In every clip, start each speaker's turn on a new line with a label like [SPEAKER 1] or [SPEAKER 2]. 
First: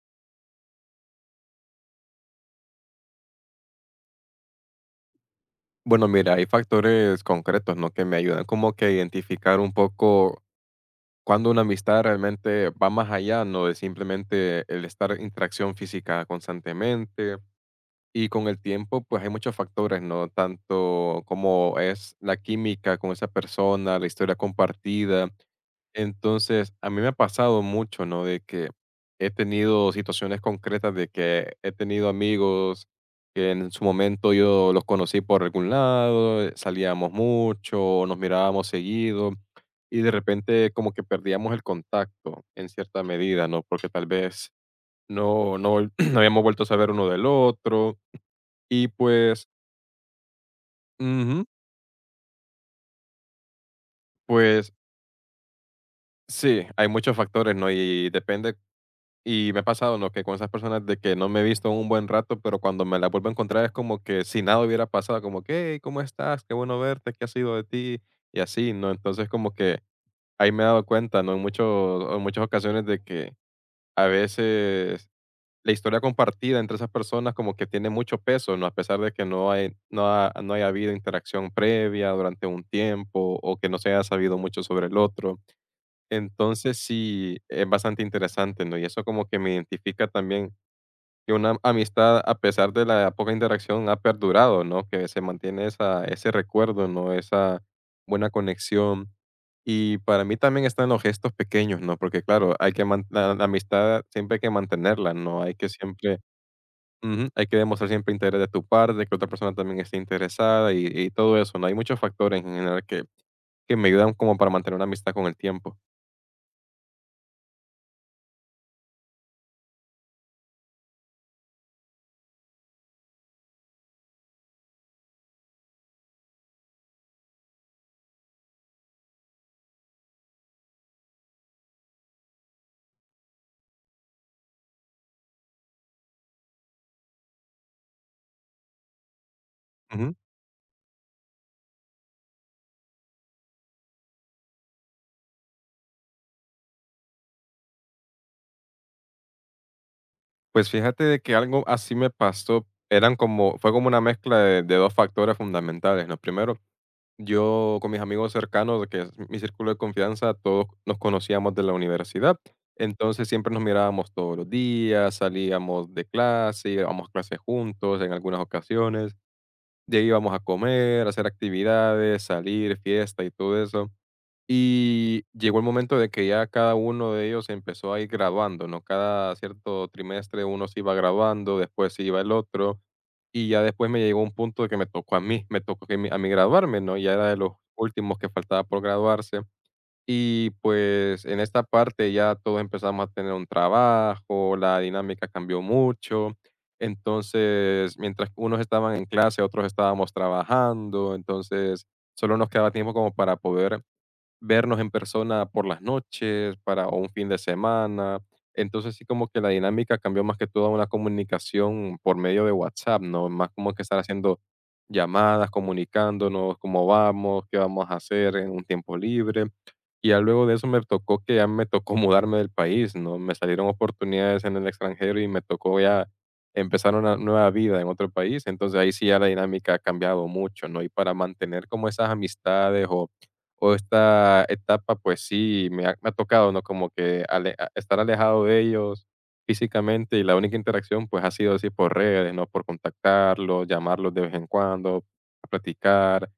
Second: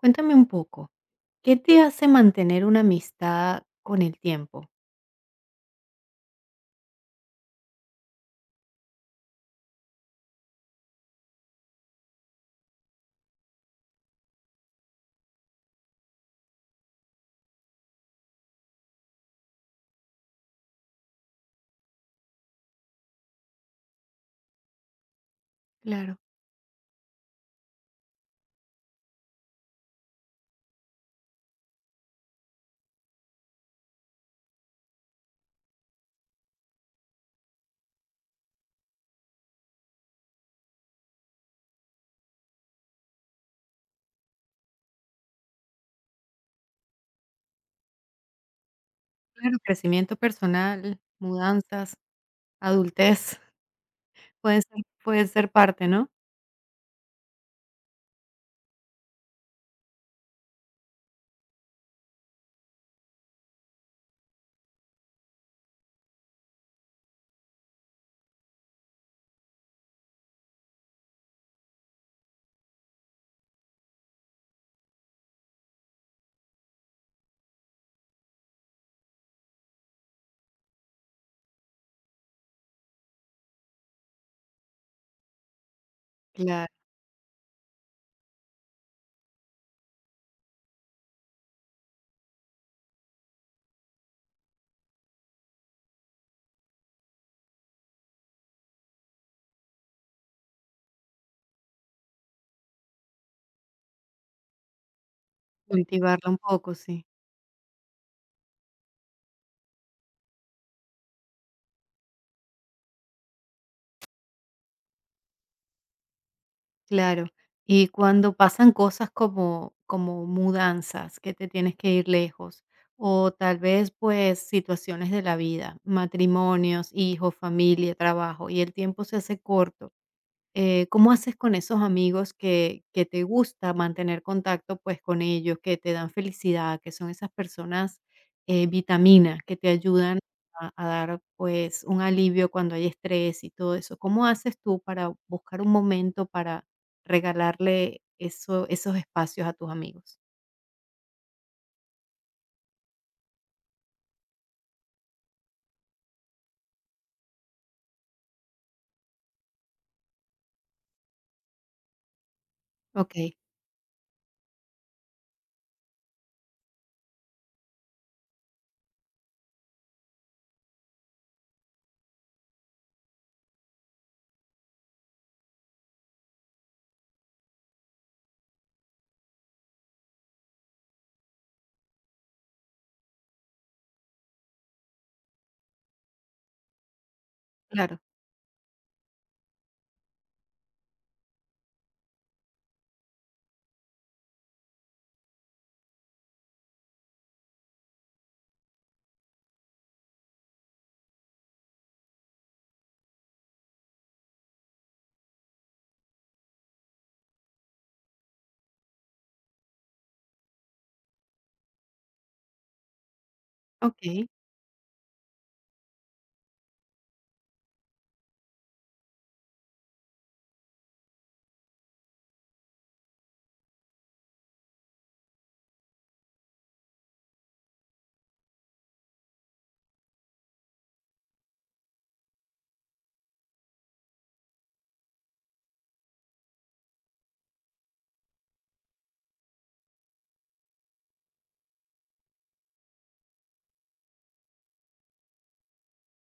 [SPEAKER 1] Cuéntame un poco, ¿qué te hace mantener una amistad con el tiempo?
[SPEAKER 2] Bueno, mira, hay factores concretos, ¿no? Que me ayudan como que a identificar un poco cuando una amistad realmente va más allá, ¿no? De simplemente el estar en interacción física constantemente y con el tiempo, pues hay muchos factores, ¿no? Tanto como es la química con esa persona, la historia compartida.
[SPEAKER 1] Claro.
[SPEAKER 2] Entonces, a mí me ha pasado mucho, ¿no? De que he tenido situaciones concretas de que he tenido amigos que en su momento yo los conocí por algún lado, salíamos mucho, nos mirábamos seguido y de repente como que perdíamos el contacto en cierta medida, ¿no? Porque tal vez no no vol no habíamos vuelto a saber uno del otro. Y pues
[SPEAKER 1] Claro, crecimiento personal,
[SPEAKER 2] ujú,
[SPEAKER 1] mudanzas, adultez, puede
[SPEAKER 2] pues
[SPEAKER 1] ser parte, ¿no?
[SPEAKER 2] sí, hay muchos factores, ¿no? Y depende y me ha pasado, ¿no? Que con esas personas de que no me he visto en un buen rato, pero cuando me las vuelvo a encontrar es como que si nada hubiera pasado, como que: "Hey, ¿cómo estás? Qué bueno verte, ¿qué ha sido de ti?". Y así, ¿no? Entonces, como que ahí me he dado cuenta, ¿no? En muchas ocasiones de que a veces la historia compartida entre esas personas como que tiene mucho peso, ¿no? A pesar de que no hay, no haya habido interacción previa durante un tiempo o que no se haya sabido mucho sobre el otro.
[SPEAKER 1] Claro,
[SPEAKER 2] Entonces sí, es bastante interesante, ¿no? Y eso como que me identifica también que una amistad, a pesar de la poca interacción, ha perdurado, ¿no? Que se mantiene esa, ese recuerdo, ¿no? Esa buena conexión. Y para mí también están los gestos pequeños, ¿no? Porque claro, la amistad siempre hay que mantenerla, ¿no? Hay que siempre
[SPEAKER 1] cultivarla un poco, sí,
[SPEAKER 2] ujú, hay que demostrar siempre interés de tu parte, que otra persona también esté interesada y todo eso, ¿no? Hay muchos factores en general que me ayudan como para mantener una amistad con el tiempo.
[SPEAKER 1] claro. Y cuando pasan cosas como mudanzas, que te tienes que ir lejos, o tal vez, pues, situaciones de la vida, matrimonios, hijos, familia, trabajo, y el tiempo se hace corto. ¿Cómo haces con esos amigos que te gusta mantener contacto pues con ellos, que te dan felicidad, que son esas personas vitamina, que te
[SPEAKER 2] Ujú.
[SPEAKER 1] ayudan a dar pues un alivio cuando hay estrés y todo eso? ¿Cómo haces tú para buscar un momento para regalarle eso, esos espacios a tus amigos?
[SPEAKER 2] Pues fíjate de que algo así me pasó, eran como fue como una mezcla de 2 factores fundamentales, ¿no? Primero, yo con mis amigos cercanos, que es mi círculo de confianza, todos nos conocíamos de la universidad,
[SPEAKER 1] Ok,
[SPEAKER 2] entonces siempre nos mirábamos todos los días, salíamos de clase, íbamos a clase juntos en algunas ocasiones. De ahí íbamos a comer, a hacer actividades, salir, fiesta y todo eso. Y llegó el momento de que ya cada uno de ellos se empezó a ir graduando, ¿no? Cada cierto trimestre uno se iba graduando, después se iba el otro. Y ya después me llegó un punto de que me tocó a mí, me tocó a mí graduarme, ¿no? Ya era de los
[SPEAKER 1] claro,
[SPEAKER 2] últimos que faltaba por graduarse. Y pues en esta parte ya todos empezamos a tener un trabajo, la dinámica cambió mucho. Entonces, mientras unos estaban en clase, otros estábamos trabajando, entonces solo nos quedaba tiempo como para poder vernos en persona por las noches, para o un fin de semana. Entonces sí como que la dinámica cambió más que todo a una comunicación por medio de WhatsApp, ¿no? Más como que estar
[SPEAKER 1] ok,
[SPEAKER 2] haciendo llamadas, comunicándonos, cómo vamos, qué vamos a hacer en un tiempo libre. Y ya luego de eso me tocó mudarme del país, ¿no? Me salieron oportunidades en el extranjero y me tocó ya empezar una nueva vida en otro país. Entonces ahí sí ya la dinámica ha cambiado mucho, ¿no? Y para mantener como esas amistades o esta etapa, pues sí, me ha tocado, ¿no? Como que estar alejado de ellos físicamente y la única interacción, pues ha sido así por redes, ¿no? Por contactarlos, llamarlos de vez en cuando, platicar,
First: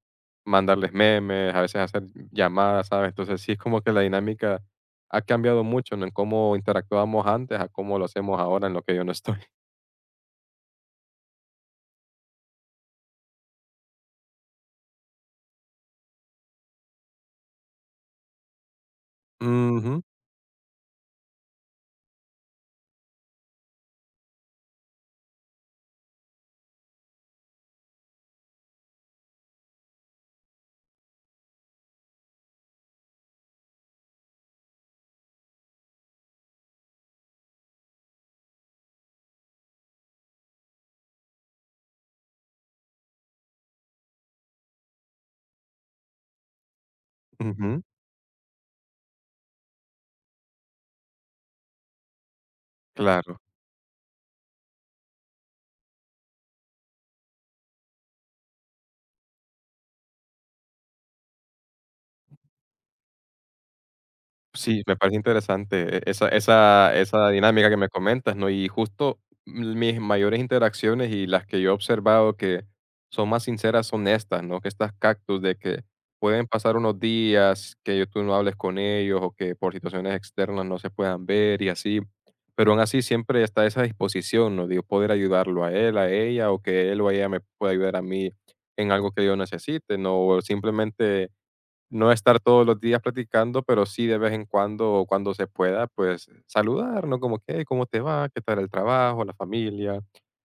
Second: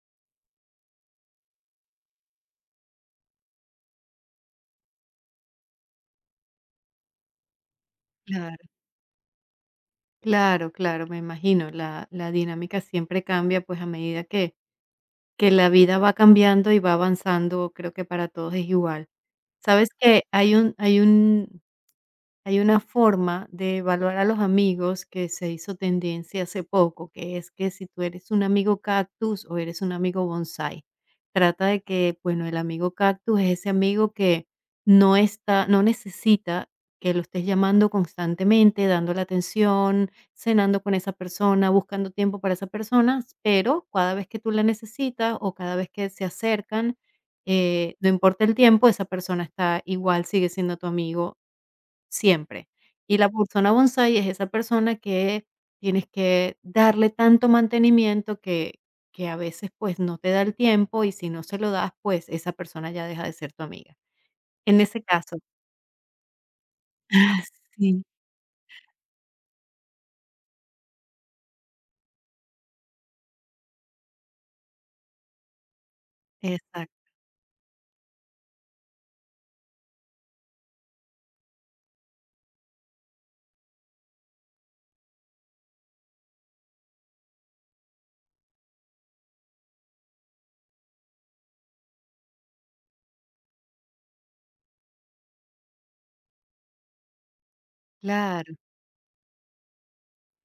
[SPEAKER 2] mandarles memes, a veces hacer llamadas, ¿sabes? Entonces sí es como que la dinámica ha cambiado mucho, ¿no? En cómo interactuábamos antes a cómo lo hacemos
[SPEAKER 1] claro.
[SPEAKER 2] ahora en lo que yo no estoy.
[SPEAKER 1] Claro, claro, me imagino. La dinámica siempre cambia pues a medida que la vida va cambiando y va avanzando, creo que para todos es igual. ¿Sabes
[SPEAKER 2] Ujú,
[SPEAKER 1] que hay un hay una forma de evaluar a los amigos que se hizo tendencia hace poco, que es que si tú eres un amigo cactus o eres un amigo bonsai. Trata de que, bueno, el amigo cactus es ese amigo que no está, no necesita que lo estés llamando constantemente, dando la atención, cenando con esa persona, buscando tiempo para esa persona, pero cada vez que tú la necesitas o cada vez que se acercan,
[SPEAKER 2] ujú,
[SPEAKER 1] no importa el tiempo, esa persona está igual, sigue siendo tu amigo siempre. Y la
[SPEAKER 2] claro.
[SPEAKER 1] persona bonsai es esa persona que tienes que darle tanto mantenimiento que a veces, pues, no te da el tiempo, y si no se lo das, pues, esa persona ya deja de ser tu amiga.
[SPEAKER 2] Sí,
[SPEAKER 1] En
[SPEAKER 2] me
[SPEAKER 1] ese
[SPEAKER 2] parece
[SPEAKER 1] caso
[SPEAKER 2] interesante esa
[SPEAKER 1] ah,
[SPEAKER 2] dinámica que me
[SPEAKER 1] sí,
[SPEAKER 2] comentas, ¿no? Y justo mis mayores interacciones y las que yo he observado que son más sinceras son estas, ¿no? Que estas cactus de que pueden pasar unos
[SPEAKER 1] exacto,
[SPEAKER 2] días que tú no hables con ellos o que por situaciones externas no se puedan ver y así, pero aún así siempre está esa disposición, ¿no? De poder ayudarlo a él, a ella o que él o ella me pueda ayudar a mí en algo que yo necesite, ¿no? O simplemente no estar todos los días platicando, pero sí de vez en cuando, o cuando se pueda, pues saludar, ¿no? Como que: "Hey, ¿cómo te va? ¿Qué
[SPEAKER 1] claro,
[SPEAKER 2] tal el trabajo, la familia?".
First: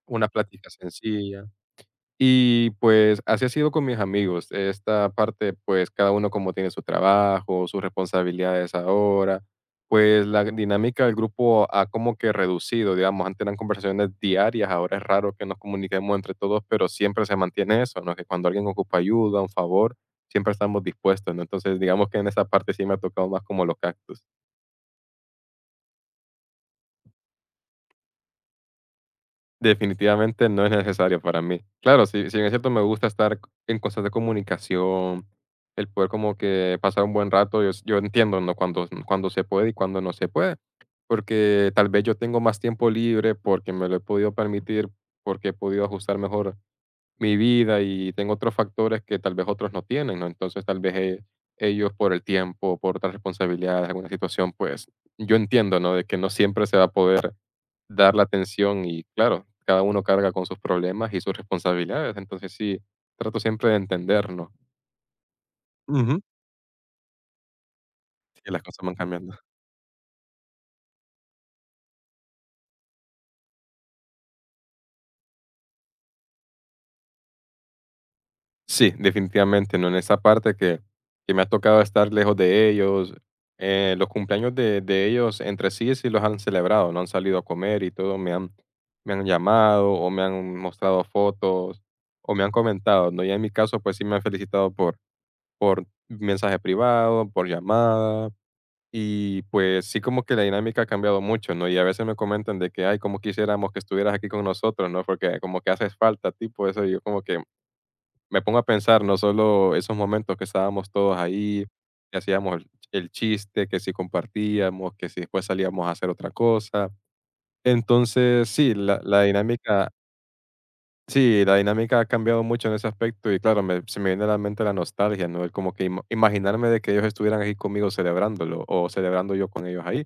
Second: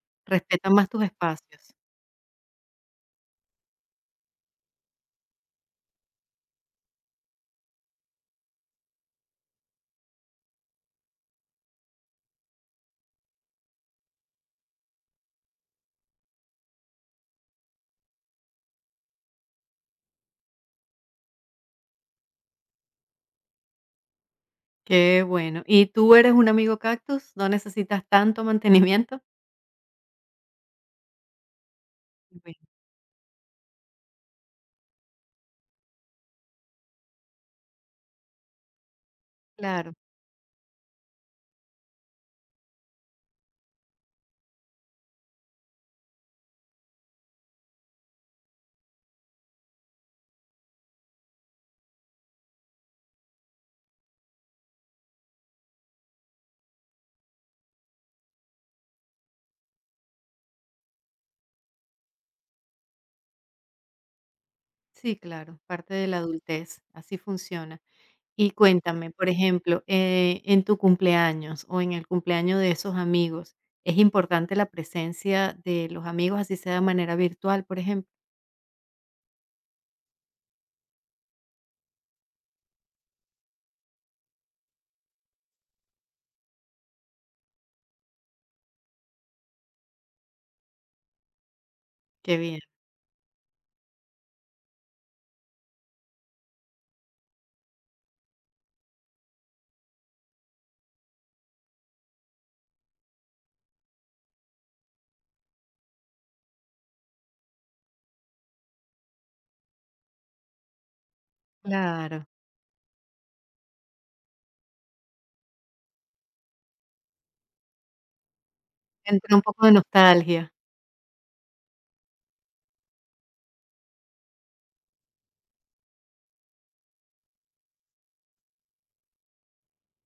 [SPEAKER 2] Una plática
[SPEAKER 1] respeta más tus
[SPEAKER 2] sencilla.
[SPEAKER 1] espacios.
[SPEAKER 2] Y, pues, así ha sido con mis amigos. Esta parte, pues, cada uno como tiene su trabajo, sus responsabilidades ahora, pues, la dinámica del grupo ha como que reducido, digamos, antes eran conversaciones diarias, ahora es raro que nos comuniquemos entre todos, pero siempre se mantiene eso, ¿no? Que cuando alguien ocupa ayuda, un favor, siempre estamos dispuestos, ¿no? Entonces, digamos que en esa parte sí me ha tocado más como los cactus.
[SPEAKER 1] Qué bueno. ¿Y tú eres un amigo cactus? ¿No necesitas tanto mantenimiento?
[SPEAKER 2] Definitivamente no es necesario para mí. Claro, si bien es
[SPEAKER 1] Bueno,
[SPEAKER 2] cierto, me gusta estar en constante comunicación, el poder como que pasar un buen rato, yo entiendo, ¿no? Cuando se puede y
[SPEAKER 1] claro.
[SPEAKER 2] cuando no se puede, porque tal vez yo tengo más tiempo libre porque me lo he podido permitir, porque he podido ajustar mejor mi vida y tengo otros factores que tal vez otros no tienen, ¿no? Entonces tal vez ellos por el tiempo, por otras responsabilidades, alguna situación, pues yo entiendo, ¿no? De que no siempre se va a poder dar la atención y claro, cada uno carga con sus problemas y sus responsabilidades, entonces sí, trato siempre de entendernos.
[SPEAKER 1] Sí, claro, parte de la
[SPEAKER 2] Ujú.
[SPEAKER 1] adultez, así funciona.
[SPEAKER 2] Que
[SPEAKER 1] Y
[SPEAKER 2] las cosas van
[SPEAKER 1] cuéntame, por
[SPEAKER 2] cambiando.
[SPEAKER 1] ejemplo, en tu cumpleaños o en el cumpleaños de esos amigos, ¿es importante la presencia de los amigos, así sea de manera virtual, por ejemplo?
[SPEAKER 2] Sí, definitivamente, ¿no? En esa parte que me ha tocado estar lejos de ellos, los cumpleaños de ellos entre sí, sí los han celebrado, ¿no? Han salido a comer y todo, me han llamado o me han mostrado fotos o
[SPEAKER 1] Qué
[SPEAKER 2] me han
[SPEAKER 1] bien,
[SPEAKER 2] comentado, ¿no? Y en mi caso, pues sí me han felicitado por mensaje privado, por llamada. Y pues sí como que la dinámica ha cambiado mucho, ¿no? Y a veces me comentan de que, ay, como quisiéramos que estuvieras aquí con nosotros, ¿no? Porque como que haces falta, tipo eso, y yo como que me pongo a pensar, no solo esos momentos que estábamos todos ahí, que
[SPEAKER 1] claro.
[SPEAKER 2] hacíamos el chiste, que si compartíamos, que si después salíamos a hacer otra cosa. Entonces, sí, la
[SPEAKER 1] Entra un poco de
[SPEAKER 2] dinámica
[SPEAKER 1] nostalgia,
[SPEAKER 2] sí, la dinámica ha cambiado mucho en ese aspecto y claro, se me viene a la mente la nostalgia, ¿no? El como que imaginarme de que ellos estuvieran ahí conmigo celebrándolo o celebrando yo con ellos ahí.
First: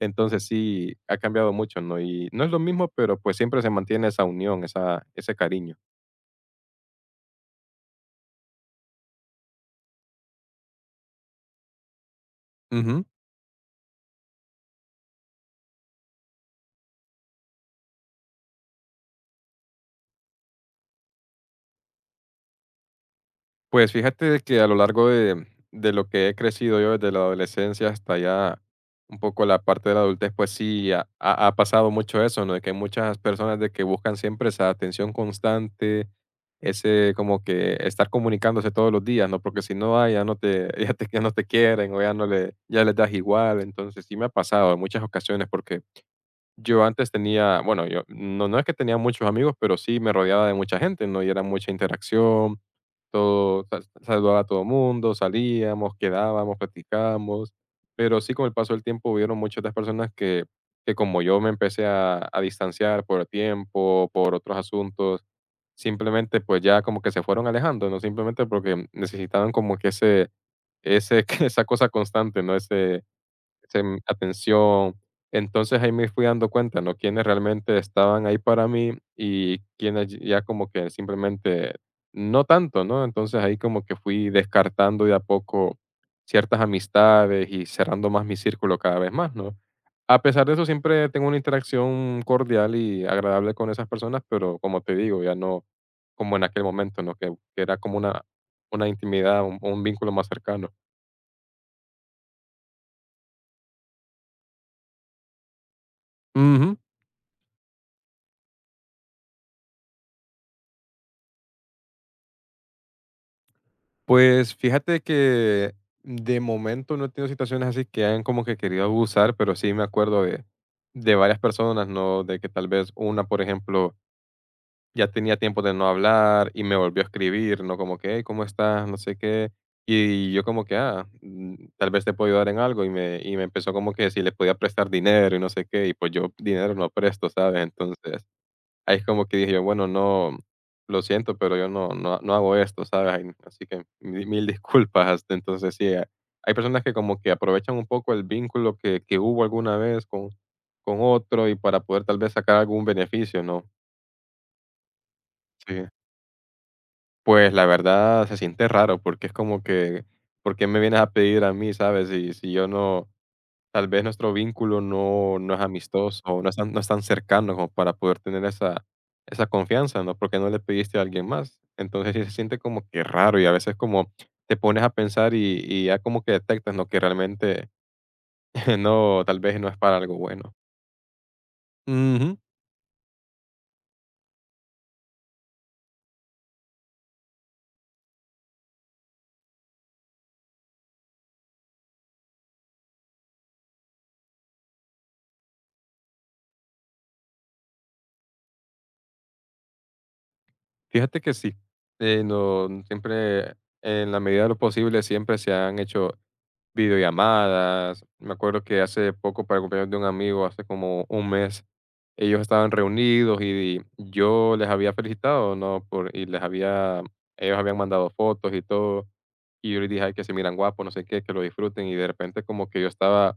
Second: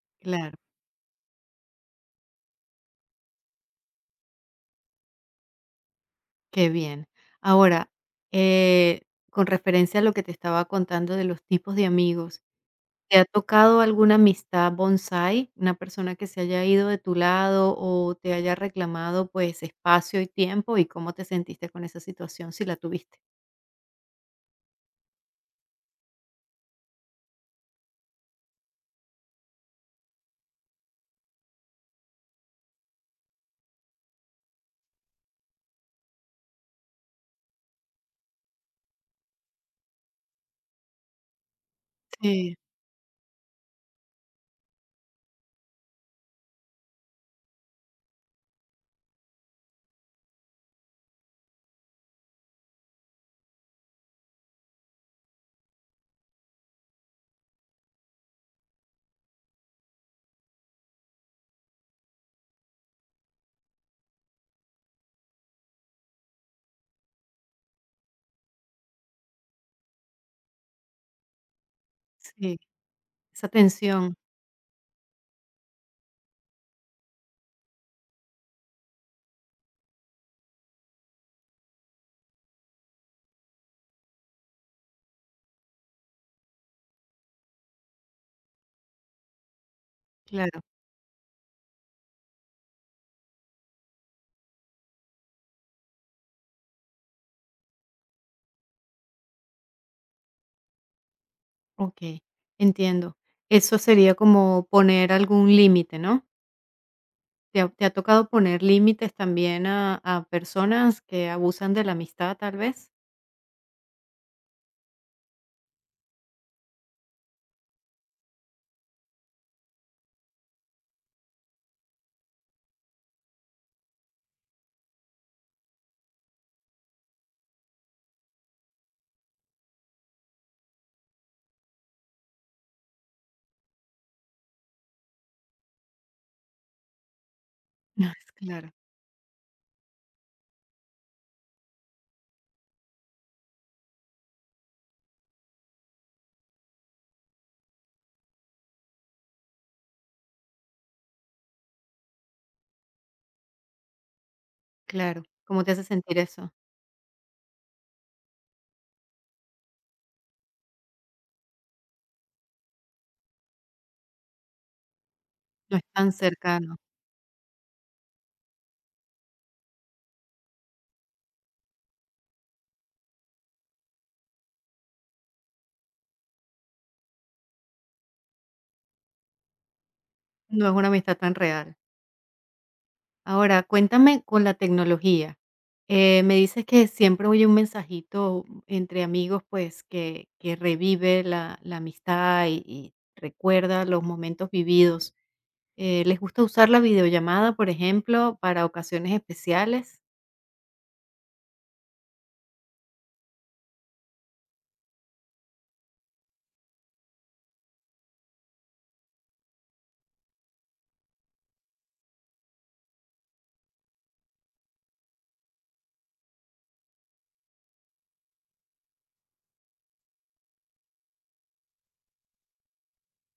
[SPEAKER 2] Entonces
[SPEAKER 1] claro,
[SPEAKER 2] sí, ha cambiado mucho, ¿no? Y no es lo mismo, pero pues siempre se mantiene esa unión, esa, ese cariño.
[SPEAKER 1] qué bien. Ahora, eh, con referencia a lo que te estaba contando de los tipos de amigos,
[SPEAKER 2] Ujú.
[SPEAKER 1] ¿te ha tocado alguna amistad bonsai, una persona que se haya ido de tu lado o te haya reclamado, pues, espacio y tiempo, y cómo te sentiste con esa situación, si la tuviste?
[SPEAKER 2] Pues fíjate de que a lo largo de lo que he crecido yo desde la adolescencia hasta ya un poco la parte de la adultez, pues sí, ha pasado mucho eso, ¿no? De que hay muchas personas de que buscan siempre esa atención constante, ese como que estar comunicándose todos los días, ¿no? Porque si no, hay ya no te, ya te, ya no te quieren o ya no le,
[SPEAKER 1] Sí,
[SPEAKER 2] ya les das igual. Entonces sí me ha pasado en muchas ocasiones porque yo antes tenía, bueno, yo no, no es que tenía muchos amigos, pero sí me rodeaba de mucha gente, ¿no? Y era mucha interacción, todo, saludaba a todo mundo, salíamos, quedábamos, platicábamos, pero sí con el paso del tiempo hubieron muchas de las personas que como yo me empecé a distanciar por tiempo, por otros asuntos, simplemente pues ya como que se fueron alejando, ¿no? Simplemente porque necesitaban como que ese, esa cosa constante, ¿no?
[SPEAKER 1] sí, esa
[SPEAKER 2] Sem
[SPEAKER 1] tensión,
[SPEAKER 2] atención. Entonces, ahí me fui dando cuenta, ¿no? Quienes realmente estaban ahí para mí y quienes ya como que simplemente no tanto, ¿no? Entonces, ahí como que fui descartando de a poco ciertas amistades y cerrando más mi círculo cada vez más, ¿no? A pesar de
[SPEAKER 1] claro,
[SPEAKER 2] eso, siempre tengo una interacción cordial y agradable con esas personas, pero como te digo, ya no como en aquel momento, ¿no? Que era como una intimidad, un vínculo más cercano.
[SPEAKER 1] okey, entiendo. Eso sería como poner algún límite, ¿no?
[SPEAKER 2] Ujú.
[SPEAKER 1] ¿Te ha tocado poner límites también a personas que abusan de la amistad, tal vez?
[SPEAKER 2] Pues fíjate que de momento no he tenido situaciones así que hayan como que querido abusar, pero sí me acuerdo de varias personas, ¿no? De que tal vez una, por ejemplo, ya tenía tiempo de no hablar y me volvió a escribir, ¿no? Como que, hey, ¿cómo estás? No sé qué. Y yo como que, ah, mm, tal vez te puedo ayudar en algo. Y me empezó como que si le podía prestar dinero y no sé qué. Y pues yo dinero no presto, ¿sabes?
[SPEAKER 1] No,
[SPEAKER 2] Entonces
[SPEAKER 1] es claro,
[SPEAKER 2] ahí es como que dije yo, bueno, no, lo siento, pero yo no hago esto, ¿sabes? Ay, así que mi mil disculpas. Hasta entonces, sí, ha hay personas que como que aprovechan un poco el vínculo que hubo alguna vez con otro y para poder tal vez sacar algún beneficio, ¿no?
[SPEAKER 1] claro. ¿Cómo te hace
[SPEAKER 2] Sí.
[SPEAKER 1] sentir eso?
[SPEAKER 2] Pues, la verdad se siente raro, porque es como que, ¿por qué me vienes a pedir a mí, sabes? Si yo no. Tal vez nuestro vínculo no es
[SPEAKER 1] No es tan
[SPEAKER 2] amistoso, o no es tan
[SPEAKER 1] cercano,
[SPEAKER 2] no es tan cercano como para poder tener esa esa confianza, ¿no? Porque no le pediste a alguien más. Entonces, sí se siente como que raro, y a veces como te pones a pensar y ya como que detectas, ¿no? Que realmente no, tal vez no es para algo bueno.
[SPEAKER 1] no es una amistad tan real.
[SPEAKER 2] Ujú.
[SPEAKER 1] Ahora, cuéntame con la tecnología. Me dices que siempre oye un mensajito entre amigos, pues que revive la amistad y recuerda los momentos vividos. ¿Les gusta usar la videollamada, por ejemplo, para ocasiones especiales?
[SPEAKER 2] Fíjate que sí, no siempre, en la medida de lo posible, siempre se han hecho videollamadas. Me acuerdo que hace poco, para el cumpleaños de un amigo, hace como un mes, ellos estaban reunidos y yo les había felicitado, ¿no? Por, y les había, ellos habían mandado fotos y todo. Y yo les dije, ay, que se miran guapos, no sé qué, que lo disfruten. Y de repente como que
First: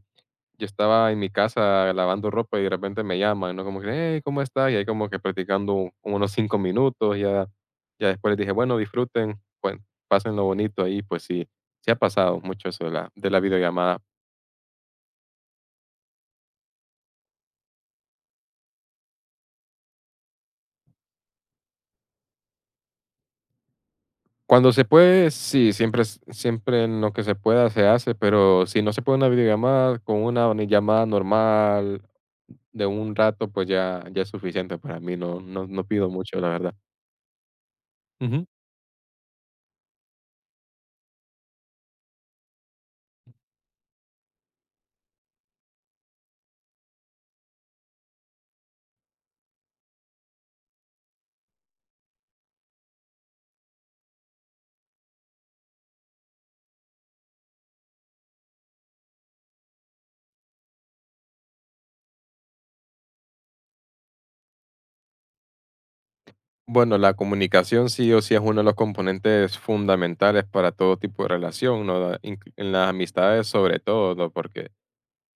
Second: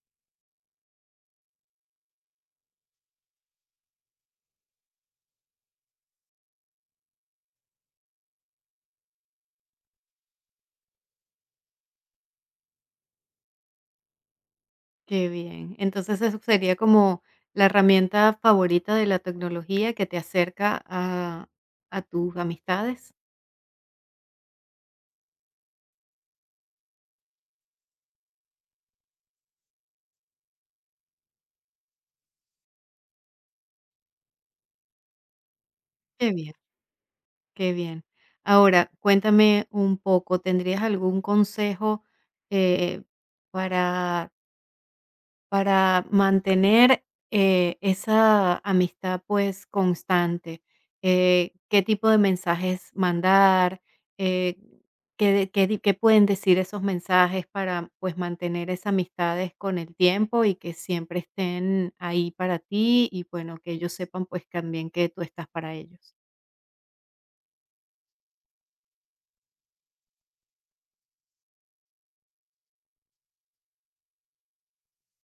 [SPEAKER 2] yo estaba en mi casa lavando ropa y de repente me llaman, ¿no? Como que, hey, ¿cómo estás? Y ahí como que practicando como unos 5 minutos, ya, ya después les dije, bueno, disfruten, pues, pasen lo bonito ahí, pues sí, se ha pasado mucho eso de la videollamada.
[SPEAKER 1] Qué bien. Entonces eso sería como la herramienta favorita de la tecnología que te acerca a tus amistades.
[SPEAKER 2] Cuando se puede, sí, siempre, siempre en lo que se pueda se hace, pero si no se puede una videollamada, con una llamada normal de un rato, pues ya, ya es suficiente para mí, no, no, no pido
[SPEAKER 1] Qué
[SPEAKER 2] mucho, la
[SPEAKER 1] bien.
[SPEAKER 2] verdad.
[SPEAKER 1] Qué bien.
[SPEAKER 2] Ujú.
[SPEAKER 1] Ahora, cuéntame un poco, ¿tendrías algún consejo eh, para, para mantener esa amistad pues constante? ¿Qué tipo de mensajes mandar? Eh, ¿Qué, qué qué pueden decir esos mensajes para pues mantener esas amistades con el tiempo y que siempre estén ahí para ti y bueno, que ellos sepan pues también que tú estás para ellos?
[SPEAKER 2] Bueno, la comunicación sí o sí es uno de los componentes fundamentales para todo tipo de relación, ¿no? En las amistades sobre todo, ¿no? Porque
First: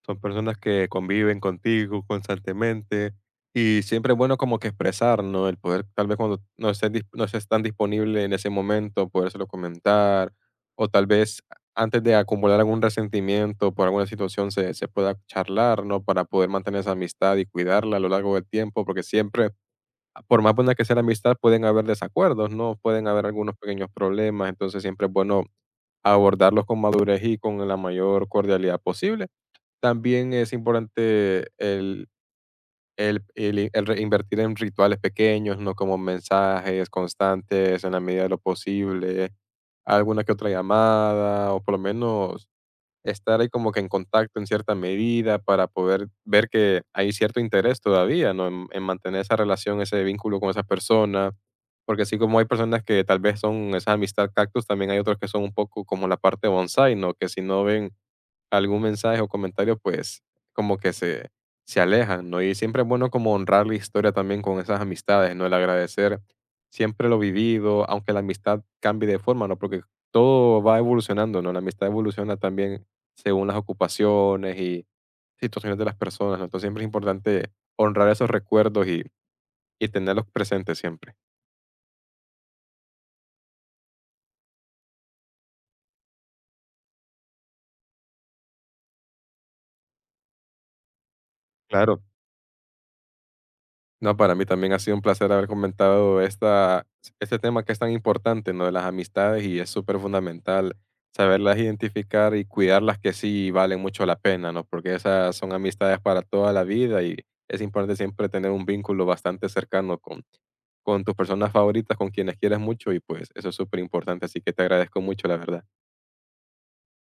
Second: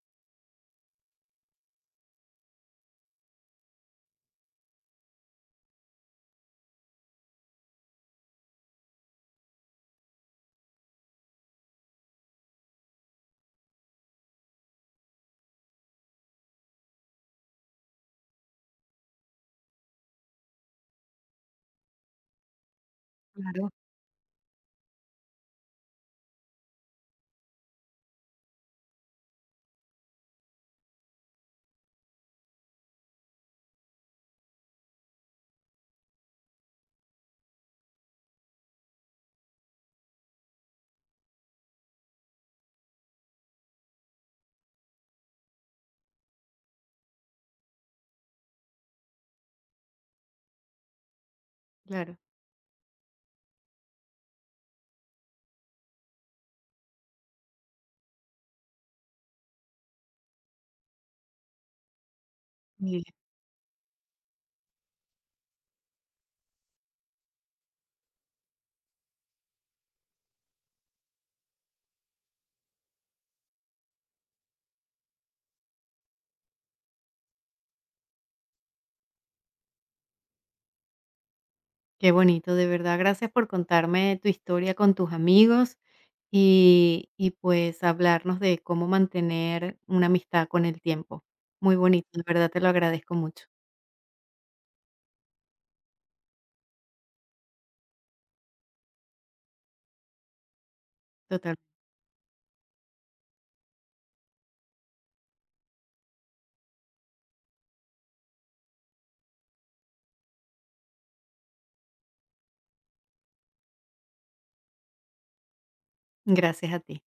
[SPEAKER 2] son personas que conviven contigo constantemente y siempre es bueno como que expresar, ¿no? El poder, tal vez cuando no estés, no estés tan disponible en ese momento, podérselo comentar o tal vez antes de acumular algún resentimiento por alguna situación se pueda charlar, ¿no? Para poder mantener esa amistad y cuidarla a lo largo del tiempo, porque siempre por más buena que sea la amistad, pueden haber desacuerdos, ¿no? Pueden haber algunos
[SPEAKER 1] Claro.
[SPEAKER 2] pequeños problemas, entonces siempre es bueno abordarlos con madurez y con la mayor cordialidad posible. También es importante el invertir en rituales pequeños, ¿no? Como mensajes constantes en la medida de lo posible, alguna que otra llamada, o por lo menos estar ahí como que en contacto en cierta medida para poder ver que hay cierto interés todavía, ¿no? En mantener esa relación, ese vínculo con esa persona. Porque así
[SPEAKER 1] Claro.
[SPEAKER 2] como hay personas que tal vez son esa amistad cactus, también hay otros que son un poco como la parte bonsai, ¿no? Que si no ven algún mensaje o comentario, pues como que se alejan, ¿no? Y siempre es bueno como honrar la historia también con esas amistades, ¿no? El agradecer siempre lo vivido, aunque la amistad cambie de forma, ¿no? Porque todo va evolucionando, ¿no? La amistad evoluciona también según las ocupaciones y situaciones de las personas, ¿no? Entonces siempre es importante honrar esos recuerdos y tenerlos presentes siempre.
[SPEAKER 1] Qué bonito, de verdad. Gracias por contarme tu historia con tus amigos y pues hablarnos de cómo mantener una amistad con el tiempo. Muy
[SPEAKER 2] Claro,
[SPEAKER 1] bonito, de verdad te lo agradezco mucho.
[SPEAKER 2] no, para mí también ha sido un placer haber comentado esta, este tema que es tan importante, ¿no? De las amistades, y es súper fundamental
[SPEAKER 1] Total.
[SPEAKER 2] saberlas identificar y cuidarlas, que sí valen mucho la pena, ¿no? Porque esas son amistades para toda la vida y es importante siempre tener un vínculo bastante cercano con tus personas favoritas, con quienes quieres mucho y pues eso es súper importante. Así que te agradezco mucho, la verdad.
[SPEAKER 1] Gracias a ti.